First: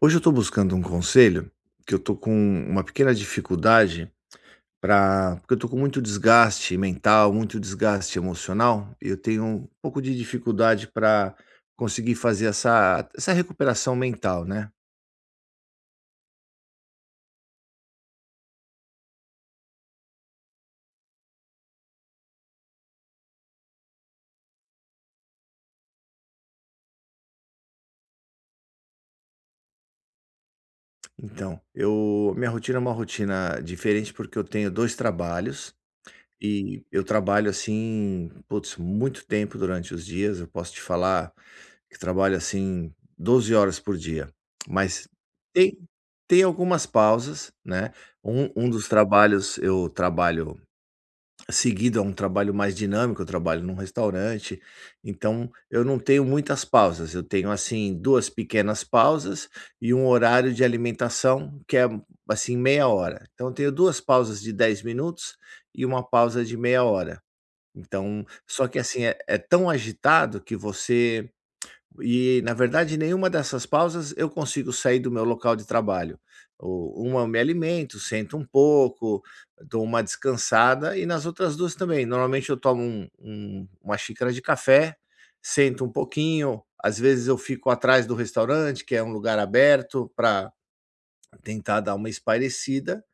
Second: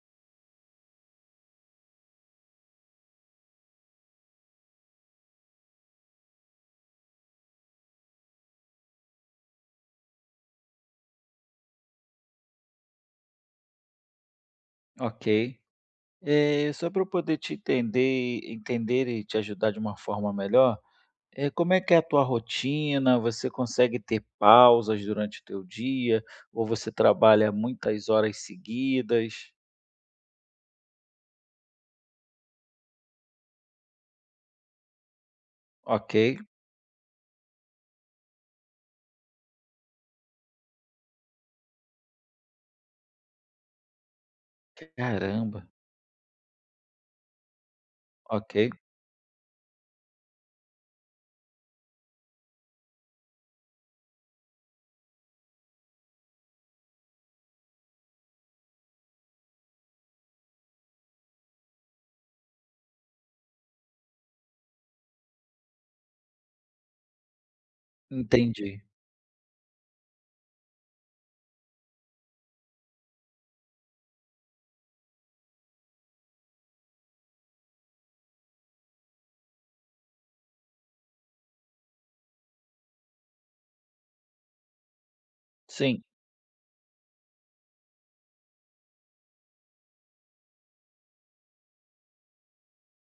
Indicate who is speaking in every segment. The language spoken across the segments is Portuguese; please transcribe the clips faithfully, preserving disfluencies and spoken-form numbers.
Speaker 1: Hoje eu estou buscando um conselho, que eu estou com uma pequena dificuldade para, porque eu estou com muito desgaste mental, muito desgaste emocional, e eu tenho um pouco de dificuldade para conseguir fazer essa essa recuperação mental, né.
Speaker 2: Ok. Eh, só para eu poder te entender, entender e te ajudar de uma forma melhor, eh, como é que é a tua rotina? Você consegue ter pausas durante o teu dia? Ou você trabalha muitas horas seguidas?
Speaker 1: Então, eu minha rotina é uma rotina diferente, porque eu tenho dois trabalhos.
Speaker 2: Ok.
Speaker 1: E eu trabalho assim, putz, muito tempo durante os dias. Eu posso te falar que trabalho assim doze horas por dia, mas
Speaker 2: Caramba.
Speaker 1: tem tem algumas pausas, né. Um um
Speaker 2: Ok.
Speaker 1: dos trabalhos eu trabalho. Seguido a um trabalho mais dinâmico, eu trabalho num restaurante, então eu não tenho muitas pausas, eu tenho assim duas pequenas pausas e um horário de alimentação que é assim meia hora. Então eu tenho duas pausas de dez minutos e uma pausa de meia hora. Então, só que
Speaker 2: Entendi.
Speaker 1: assim é é tão agitado que você, e, na verdade, nenhuma dessas pausas eu consigo sair do meu local de trabalho. O- Uma eu me alimento, sento um pouco, dou uma descansada, e nas outras duas também. Normalmente eu tomo um- um- uma xícara de café, sento um
Speaker 2: Sim,
Speaker 1: pouquinho, às vezes eu fico atrás do restaurante, que é um lugar aberto, para tentar dar uma espairecida.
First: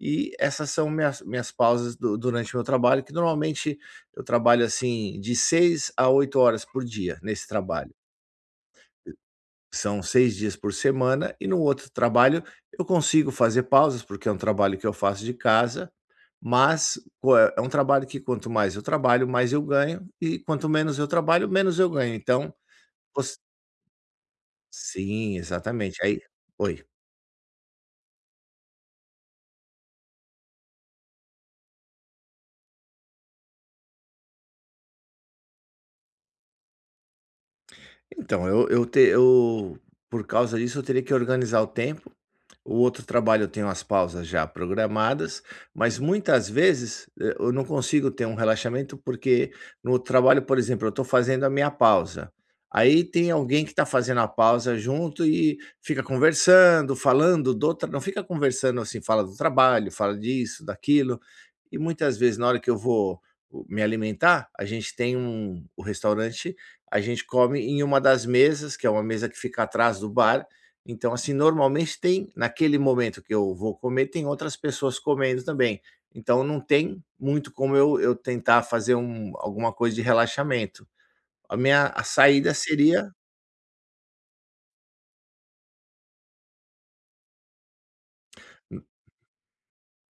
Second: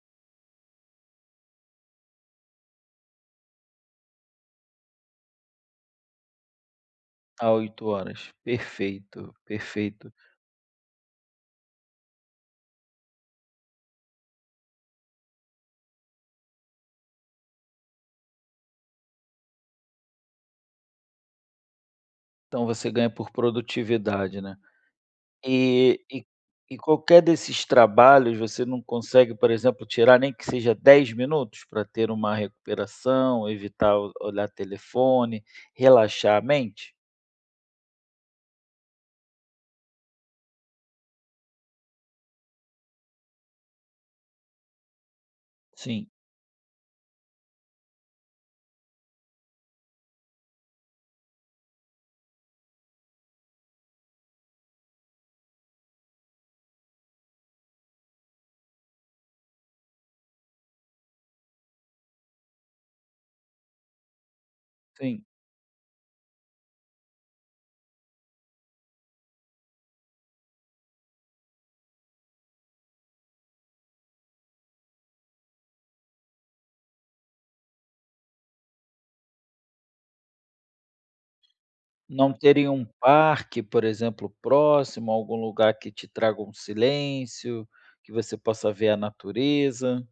Speaker 1: E essas são minhas, minhas pausas du- durante o meu trabalho, que normalmente eu trabalho assim de seis a oito horas por dia nesse
Speaker 2: há oito
Speaker 1: trabalho.
Speaker 2: horas. Perfeito,
Speaker 1: São
Speaker 2: perfeito.
Speaker 1: seis dias por semana e no outro trabalho eu consigo fazer pausas, porque é um trabalho que eu faço de casa, mas co é é um trabalho que quanto mais eu trabalho, mais eu ganho e quanto menos eu trabalho, menos eu ganho. Então,
Speaker 2: Então você ganha
Speaker 1: voc
Speaker 2: por produtividade, né?
Speaker 1: sim, exatamente.
Speaker 2: E
Speaker 1: Aí
Speaker 2: e e
Speaker 1: oi.
Speaker 2: qualquer desses trabalhos, você não consegue, por exemplo, tirar nem que seja dez minutos para ter uma recuperação, evitar o olhar telefone, relaxar a mente?
Speaker 1: Então, eu eu te eu por causa disso, eu teria que organizar o tempo. O outro trabalho eu tenho as pausas já programadas, mas
Speaker 2: Sim.
Speaker 1: muitas vezes, eh, eu não consigo ter um relaxamento, porque no trabalho, por exemplo, eu estou fazendo a minha pausa, aí tem alguém que está fazendo a pausa junto e fica conversando, falando do tra não fica conversando assim, fala do trabalho, fala disso, daquilo. E muitas vezes, na hora que eu vou uh, me alimentar, a gente tem
Speaker 2: Sim.
Speaker 1: um o restaurante, a gente come em uma das mesas, que é uma mesa que fica atrás do bar, então, assim, normalmente tem naquele momento que eu vou comer, tem outras pessoas comendo também. Então não tem muito como eu eu tentar fazer um alguma coisa de relaxamento. A minha a
Speaker 2: Não
Speaker 1: saída
Speaker 2: terem um
Speaker 1: seria,
Speaker 2: parque, por exemplo, próximo, algum lugar que te traga um silêncio, que você possa ver a natureza?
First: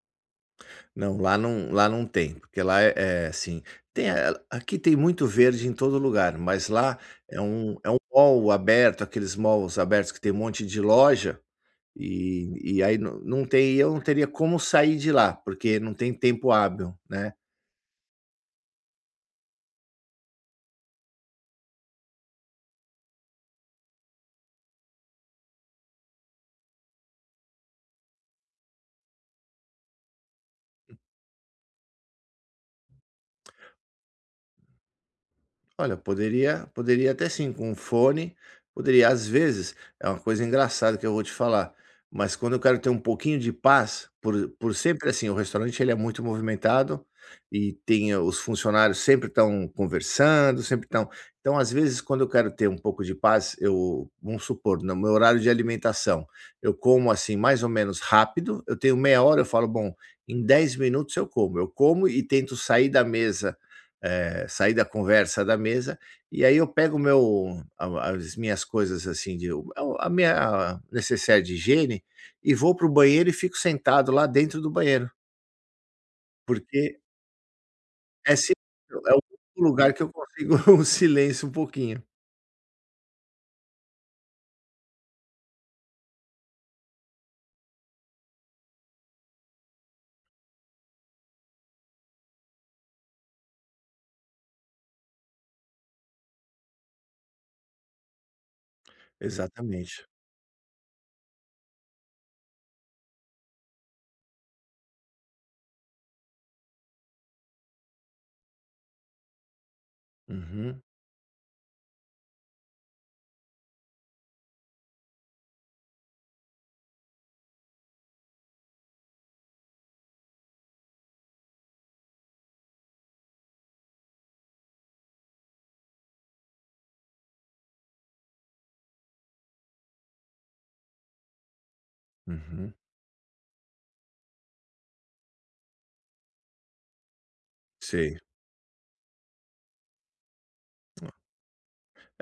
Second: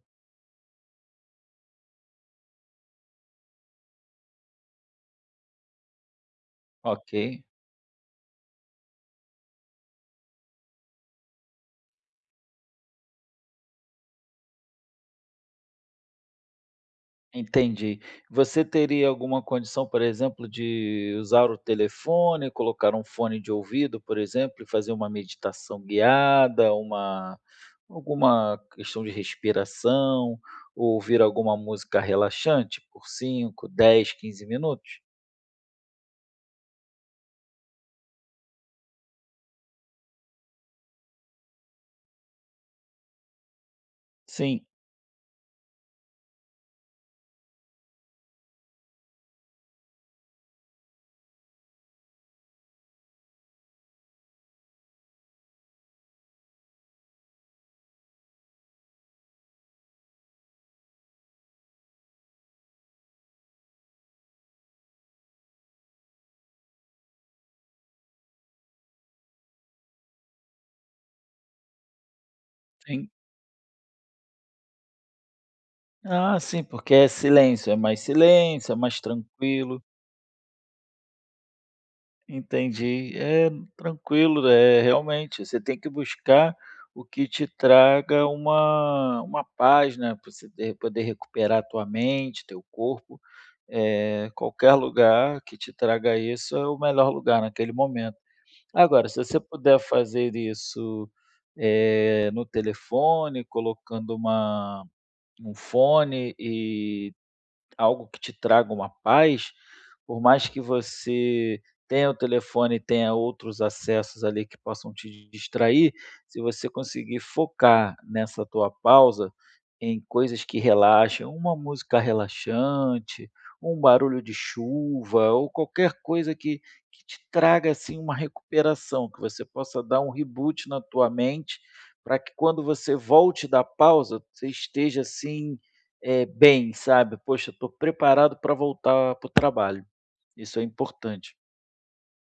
Speaker 1: não, lá não lá não tem, porque lá é, é assim, tem a aqui tem muito verde em todo lugar, mas lá
Speaker 2: Ok.
Speaker 1: é um é um mall aberto, aqueles malls abertos que tem um monte de loja. E e aí não não tem, eu não teria como sair de lá, porque não tem tempo hábil, né.
Speaker 2: Entendi. Você teria alguma condição, por exemplo, de usar o telefone, colocar um fone de ouvido, por exemplo, e fazer uma meditação guiada, uma alguma questão de respiração, ou ouvir alguma música relaxante por cinco, dez, quinze minutos?
Speaker 1: Olha, poderia poderia até sim, com um fone, poderia às vezes, é uma coisa engraçada que eu vou te falar, mas quando eu quero ter um pouquinho de paz, por
Speaker 2: Sim.
Speaker 1: por sempre assim, o restaurante ele é muito movimentado, e tem eh, os funcionários sempre estão conversando, sempre estão. Então às vezes quando eu quero ter um pouco de paz, eu, vamos supor, no meu horário de alimentação, eu como assim mais ou menos rápido, eu tenho meia hora, eu falo: "Bom, em dez minutos eu como". Eu como e tento sair da mesa, eh, sair da conversa da mesa, e aí eu pego o meu a as minhas coisas, assim, de a minha necessaire de higiene e vou para o
Speaker 2: Sim.
Speaker 1: banheiro e fico sentado lá dentro do banheiro,
Speaker 2: Ah, sim, porque
Speaker 1: porque
Speaker 2: é silêncio, é mais
Speaker 1: é si
Speaker 2: silêncio, é mais
Speaker 1: é o único
Speaker 2: tranquilo.
Speaker 1: lugar que eu consigo um silêncio um pouquinho.
Speaker 2: Entendi. É, tranquilo, é realmente, você tem que buscar o que te traga uma uma paz, né, para você de poder recuperar a tua mente, teu corpo. É, qualquer lugar que te traga isso é o melhor lugar naquele momento. Agora, se você puder
Speaker 1: Exatamente.
Speaker 2: fazer isso, eh, no telefone, colocando uma um fone e algo que te traga uma paz, por mais que
Speaker 1: Uhum,
Speaker 2: você tenha o telefone e tenha outros acessos ali que possam te distrair, se você conseguir focar nessa tua pausa em coisas que relaxam, uma música relaxante, um barulho de chuva ou qualquer coisa que, que te traga assim uma recuperação, que você possa dar um reboot na tua mente, para que quando
Speaker 1: uhum.
Speaker 2: você volte da pausa, você esteja assim é bem, sabe, "Poxa, estou
Speaker 1: Sei.
Speaker 2: preparado para voltar para o trabalho", isso é importante.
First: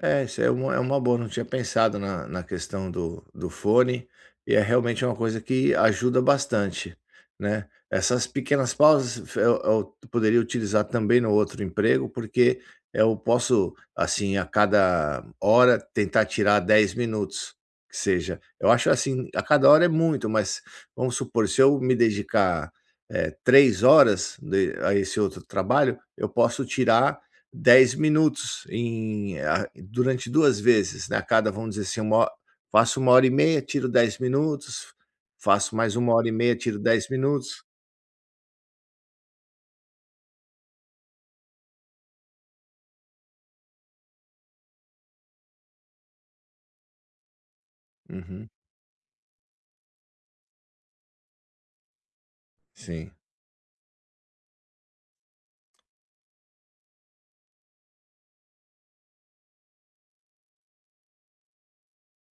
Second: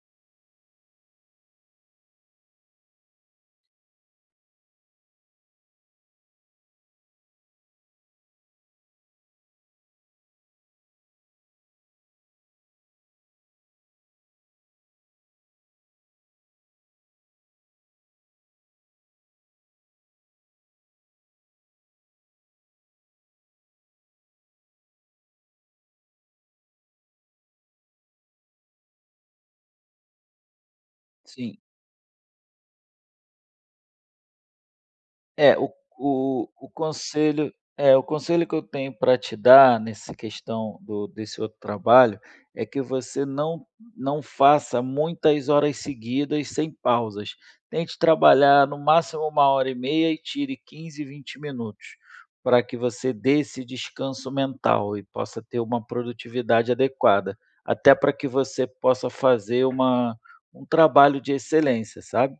Speaker 1: É, isso é uma é uma boa, não tinha pensado na na questão do do fone, e é realmente uma coisa que ajuda bastante, né. Essas pequenas pausas eu eu poderia utilizar também no outro emprego, porque eu posso, assim, a cada hora tentar tirar dez minutos, que seja. Eu acho assim, a cada hora é muito, mas vamos supor, se eu me dedicar, eh, 3 horas de a esse outro trabalho, eu posso tirar dez minutos em a durante duas vezes, né, a cada,
Speaker 2: Sim.
Speaker 1: vamos dizer assim, uma ho, faço uma hora e meia, tiro dez minutos,
Speaker 2: É, o
Speaker 1: faço mais uma hora e
Speaker 2: o
Speaker 1: meia,
Speaker 2: o
Speaker 1: tiro dez
Speaker 2: conselho
Speaker 1: minutos.
Speaker 2: é, o conselho que eu tenho para te dar nessa questão do desse outro trabalho, é que você não não faça muitas horas seguidas sem pausas. Tente
Speaker 1: Uhum,
Speaker 2: trabalhar no máximo uma hora e meia e tire quinze, vinte minutos, para que
Speaker 1: sim.
Speaker 2: você dê esse descanso mental e possa ter uma produtividade adequada, até para que você possa fazer uma um trabalho de excelência, sabe?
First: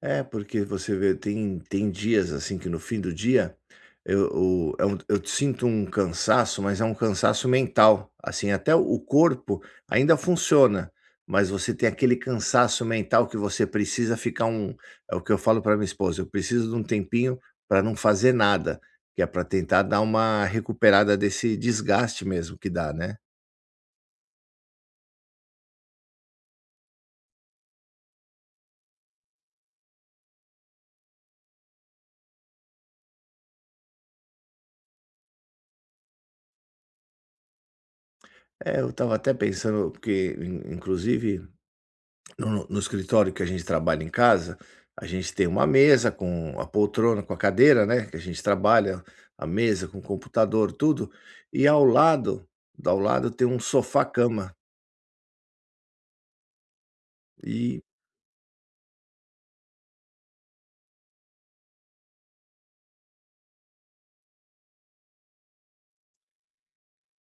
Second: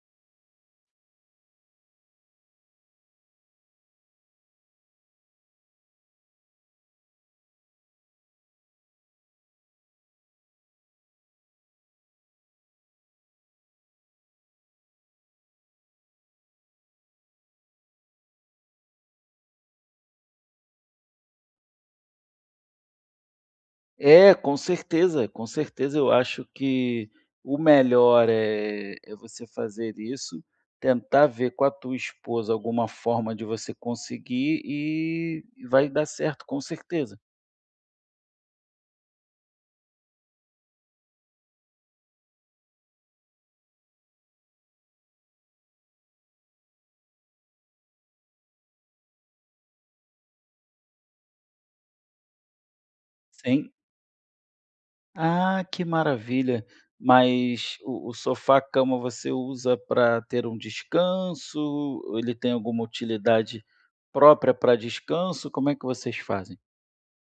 Speaker 1: É, porque você vê, tem tem dias, assim, que no fim do dia eu o é um eu sinto um cansaço, mas é um cansaço mental, assim, até o o corpo ainda funciona, mas você tem aquele cansaço mental que você precisa ficar um, é o que eu falo para minha esposa: "Eu preciso de um tempinho para não fazer nada", que é para tentar dar uma recuperada desse desgaste mesmo que dá, né.
Speaker 2: É, com certeza, com certeza. Eu acho que o melhor é é você fazer isso, tentar ver com a tua esposa alguma forma de você conseguir e vai dar certo, com certeza.
Speaker 1: É, eu estava até pensando, porque in inclusive. No no escritório que a gente trabalha em casa, a gente tem uma mesa com a poltrona, com a cadeira, né, que a gente trabalha, a mesa com o computador, tudo, e ao lado do ao lado tem um
Speaker 2: Sim.
Speaker 1: sofá-cama.
Speaker 2: Ah, que maravilha. Mas o o sofá-cama você usa para ter um descanso? Ou ele tem alguma utilidade própria para descanso? Como é que vocês fazem?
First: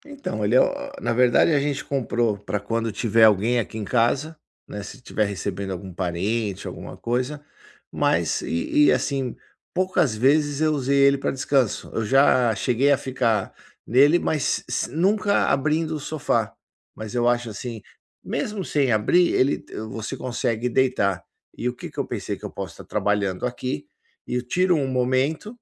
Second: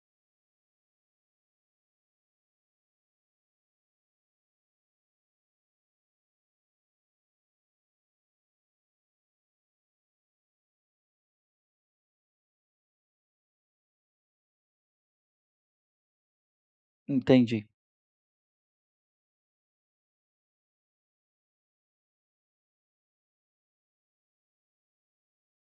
Speaker 1: Então, ele é o, na verdade a gente comprou para quando tiver alguém aqui em casa, né, se tiver recebendo algum parente, alguma coisa, mas, e e assim, poucas vezes eu usei ele para descanso. Eu já cheguei a ficar nele, mas s nunca abrindo o sofá. Mas eu acho
Speaker 2: Entendi.
Speaker 1: assim, mesmo sem abrir, ele você consegue deitar. E o que que eu pensei? Que eu posso estar trabalhando aqui, e eu tiro um momento,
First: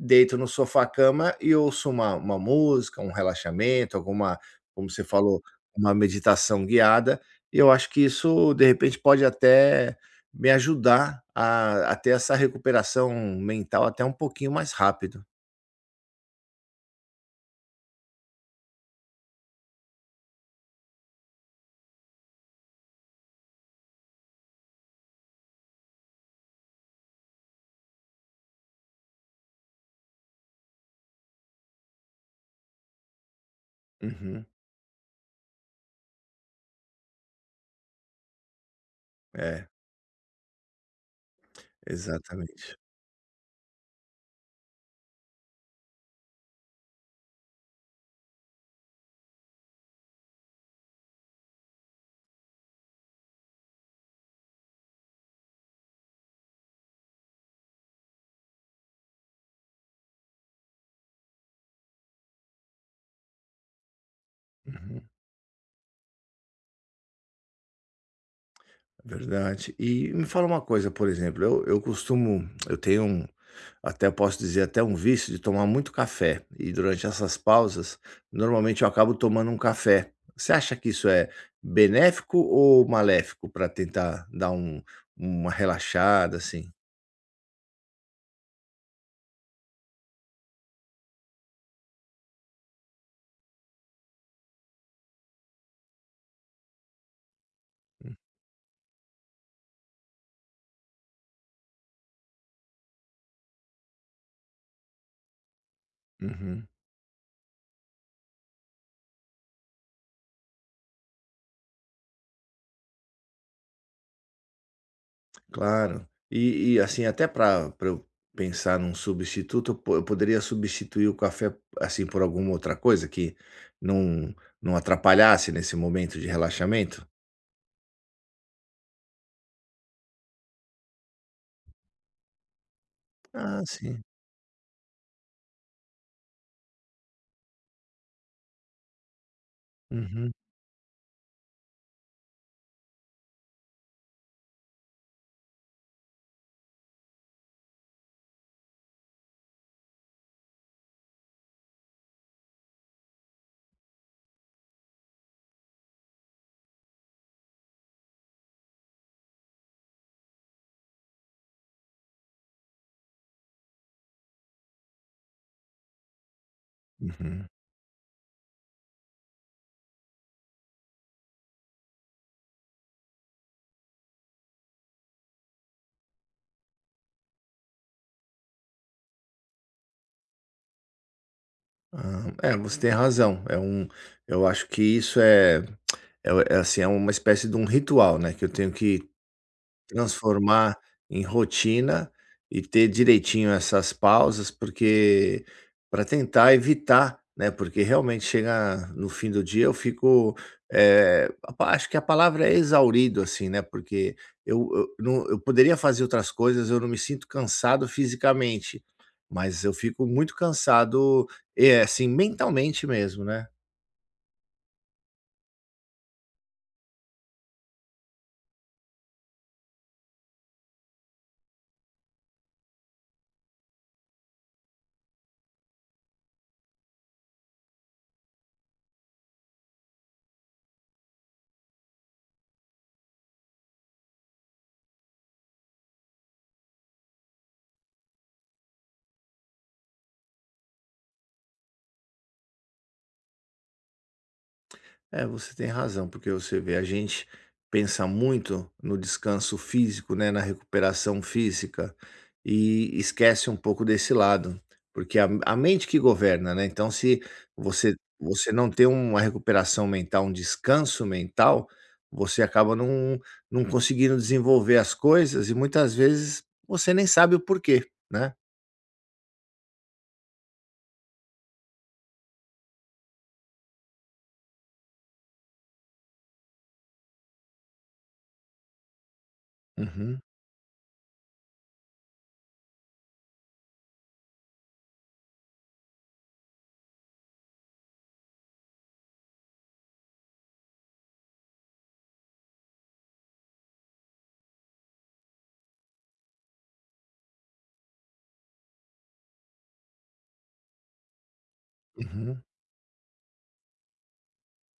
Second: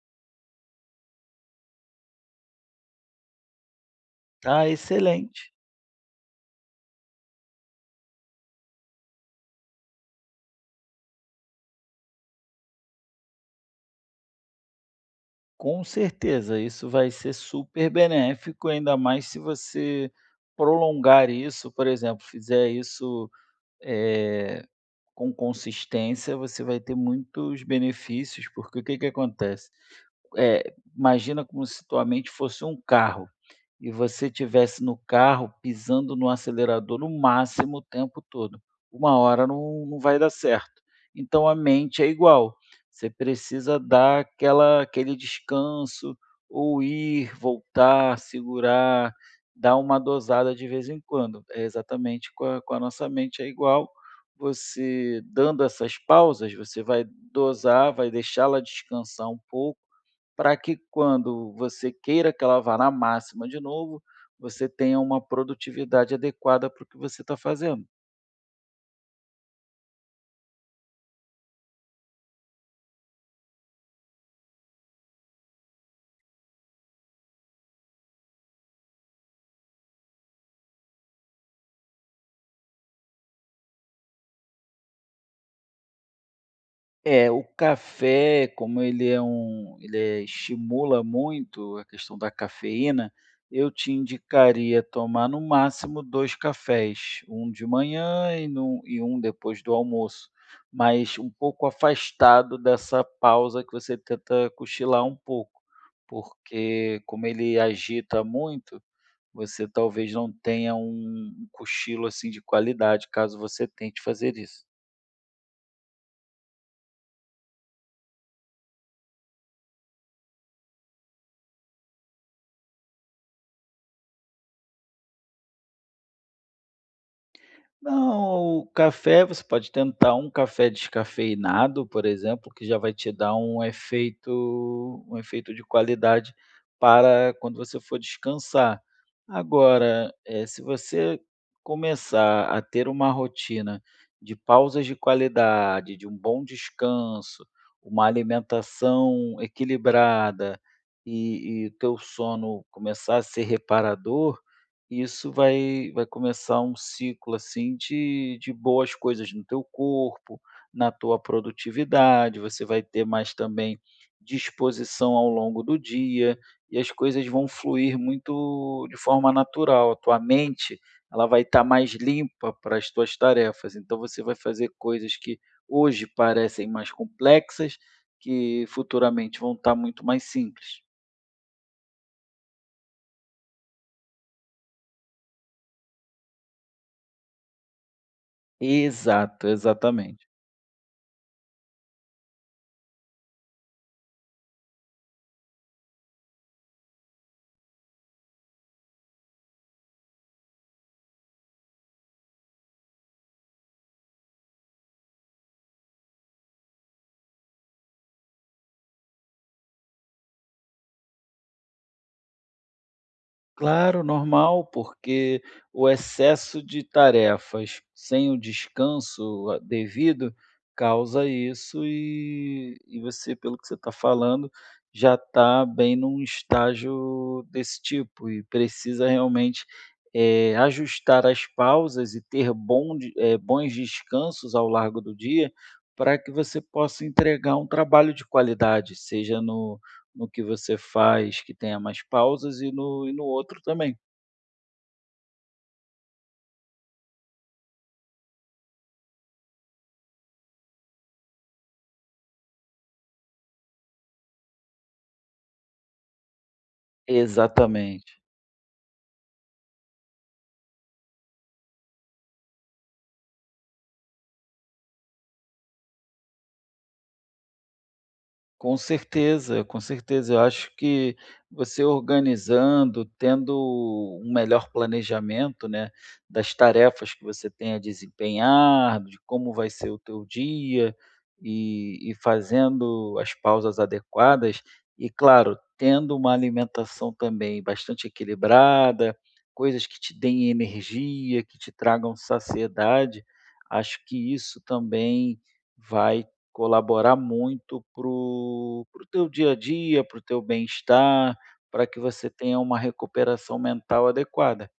Speaker 1: deito no sofá-cama e ouço uma uma música, um relaxamento, alguma,
Speaker 2: Tá
Speaker 1: como você falou,
Speaker 2: excelente.
Speaker 1: uma meditação guiada, e eu acho que isso, de repente, pode até me ajudar a a ter essa recuperação mental até um pouquinho mais rápido.
Speaker 2: Com certeza, isso vai ser super benéfico, ainda mais se você prolongar isso, por exemplo, fizer isso eh, com consistência você vai ter muitos benefícios, porque o que que acontece? Eh, imagina como se tua mente fosse um carro, e você
Speaker 1: Uhum.
Speaker 2: tivesse no carro pisando no acelerador no máximo o tempo todo. Uma hora
Speaker 1: É,
Speaker 2: não não vai dar certo. Então a mente é igual,
Speaker 1: exatamente.
Speaker 2: você precisa dar aquela aquele descanso, ou ir, voltar, segurar. Dá uma dosada de vez em quando. É exatamente com a com a nossa mente é igual, você dando essas pausas, você vai dosar, vai deixá-la descansar um pouco, para que quando você queira que ela vá na máxima de novo, você tenha
Speaker 1: Uhum.
Speaker 2: uma produtividade adequada para o que você está fazendo.
Speaker 1: Verdade. E me fala uma coisa, por exemplo, eu eu costumo eu tenho um, até posso dizer, até um vício de tomar muito café. E durante essas pausas, normalmente eu acabo tomando um café. Você acha que isso é benéfico ou maléfico para tentar dar um, uma relaxada, assim?
Speaker 2: É, o café, como ele é um ele é estimula muito a questão da cafeína, eu te indicaria tomar no máximo dois cafés, um de manhã e num e um depois do almoço, mas um pouco afastado dessa pausa que você tenta cochilar um pouco,
Speaker 1: Uhum,
Speaker 2: porque como ele agita muito, você talvez não tenha um um cochilo, assim, de qualidade, caso você tente fazer isso.
Speaker 1: claro. E, e, assim, até para eu pensar num substituto, eu po- eu poderia substituir o café assim por alguma outra coisa que não, não atrapalhasse nesse momento de relaxamento?
Speaker 2: Não, o café você pode tentar um café descafeinado, por exemplo, que já vai te dar um
Speaker 1: Ah, sim.
Speaker 2: efeito um efeito de qualidade para quando você for descansar. Agora,
Speaker 1: Uhum,
Speaker 2: eh, se você começar a ter uma rotina de pausas de qualidade, de um bom descanso, uma alimentação equilibrada e e o teu sono começar a ser reparador, isso vai vai começar um ciclo, assim, de de boas coisas no teu corpo, na tua produtividade, você vai ter mais também disposição ao longo do dia, e as coisas
Speaker 1: uhum.
Speaker 2: vão fluir muito de forma natural. A tua mente, ela vai estar mais limpa para as tuas tarefas, então você vai fazer coisas que hoje parecem mais complexas, que futuramente vão estar muito mais simples.
Speaker 1: Ah, é, você tem razão. É um eu acho que isso é, é, é, assim, é uma espécie de um ritual, né, que eu tenho que
Speaker 2: Exato, exatamente.
Speaker 1: transformar em rotina e ter direitinho essas pausas, porque, para tentar evitar, né, porque realmente chega no fim do dia eu fico, eh, a pa acho que a palavra é exaurido, assim, né, porque eu eu não, eu poderia fazer outras coisas, eu não me sinto cansado fisicamente, mas eu fico muito cansado, eh, assim, mentalmente mesmo, né.
Speaker 2: Claro, normal, porque o excesso de tarefas sem o descanso a devido causa isso e e você, pelo que você está falando, já está bem num estágio desse tipo e precisa realmente, eh, ajustar as pausas e ter bom de eh, bons descansos ao largo do dia, para que você possa entregar um trabalho de qualidade, seja no no que você faz que tenha mais pausas e no e no outro também.
Speaker 1: É, você tem razão, porque você vê, a gente pensa muito no descanso físico, né, na recuperação física e esquece um pouco desse lado, porque a, a mente que governa, né? Então, se você,
Speaker 2: Exatamente.
Speaker 1: você não tem uma recuperação mental, um descanso mental, você acaba não, não conseguindo desenvolver as coisas e muitas vezes você nem sabe o porquê, né?
Speaker 2: Com certeza, com certeza. Eu acho que você organizando, tendo um melhor planejamento, né, das tarefas que você tem a desempenhar, de como vai ser o
Speaker 1: Uhum,
Speaker 2: teu dia e, e fazendo as pausas adequadas e, claro, tendo uma alimentação também bastante equilibrada, coisas que te deem energia, que te tragam saciedade, acho que isso também vai colaborar muito para o teu dia a dia, para o teu bem-estar, para que você
Speaker 1: uhum.
Speaker 2: tenha uma recuperação mental adequada.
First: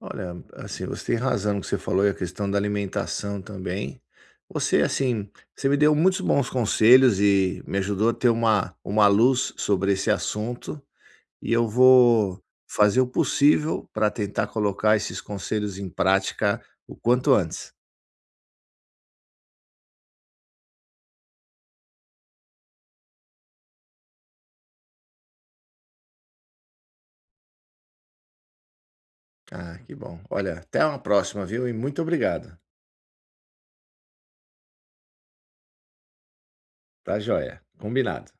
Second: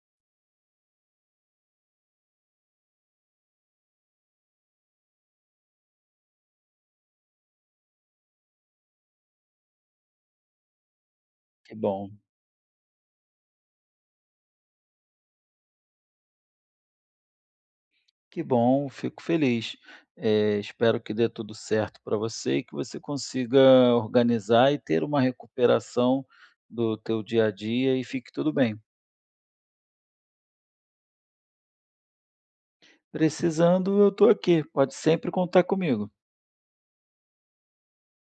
Speaker 1: Olha, assim, você tem razão no que você falou e a questão da alimentação também. Você, assim, você me deu muitos bons conselhos e me ajudou a ter uma, uma luz sobre esse assunto. E eu
Speaker 2: Que bom,
Speaker 1: vou fazer o possível para tentar colocar esses conselhos em prática o quanto antes.
Speaker 2: que bom, fico feliz. Eh, espero que dê tudo certo para você e que você consiga organizar e ter uma recuperação do teu dia a dia e fique tudo bem.
Speaker 1: Ah, que bom. Olha, até uma próxima, viu? E muito obrigado.
Speaker 2: Precisando, eu estou aqui, pode sempre contar comigo.
Speaker 1: Tá joia. Combinado.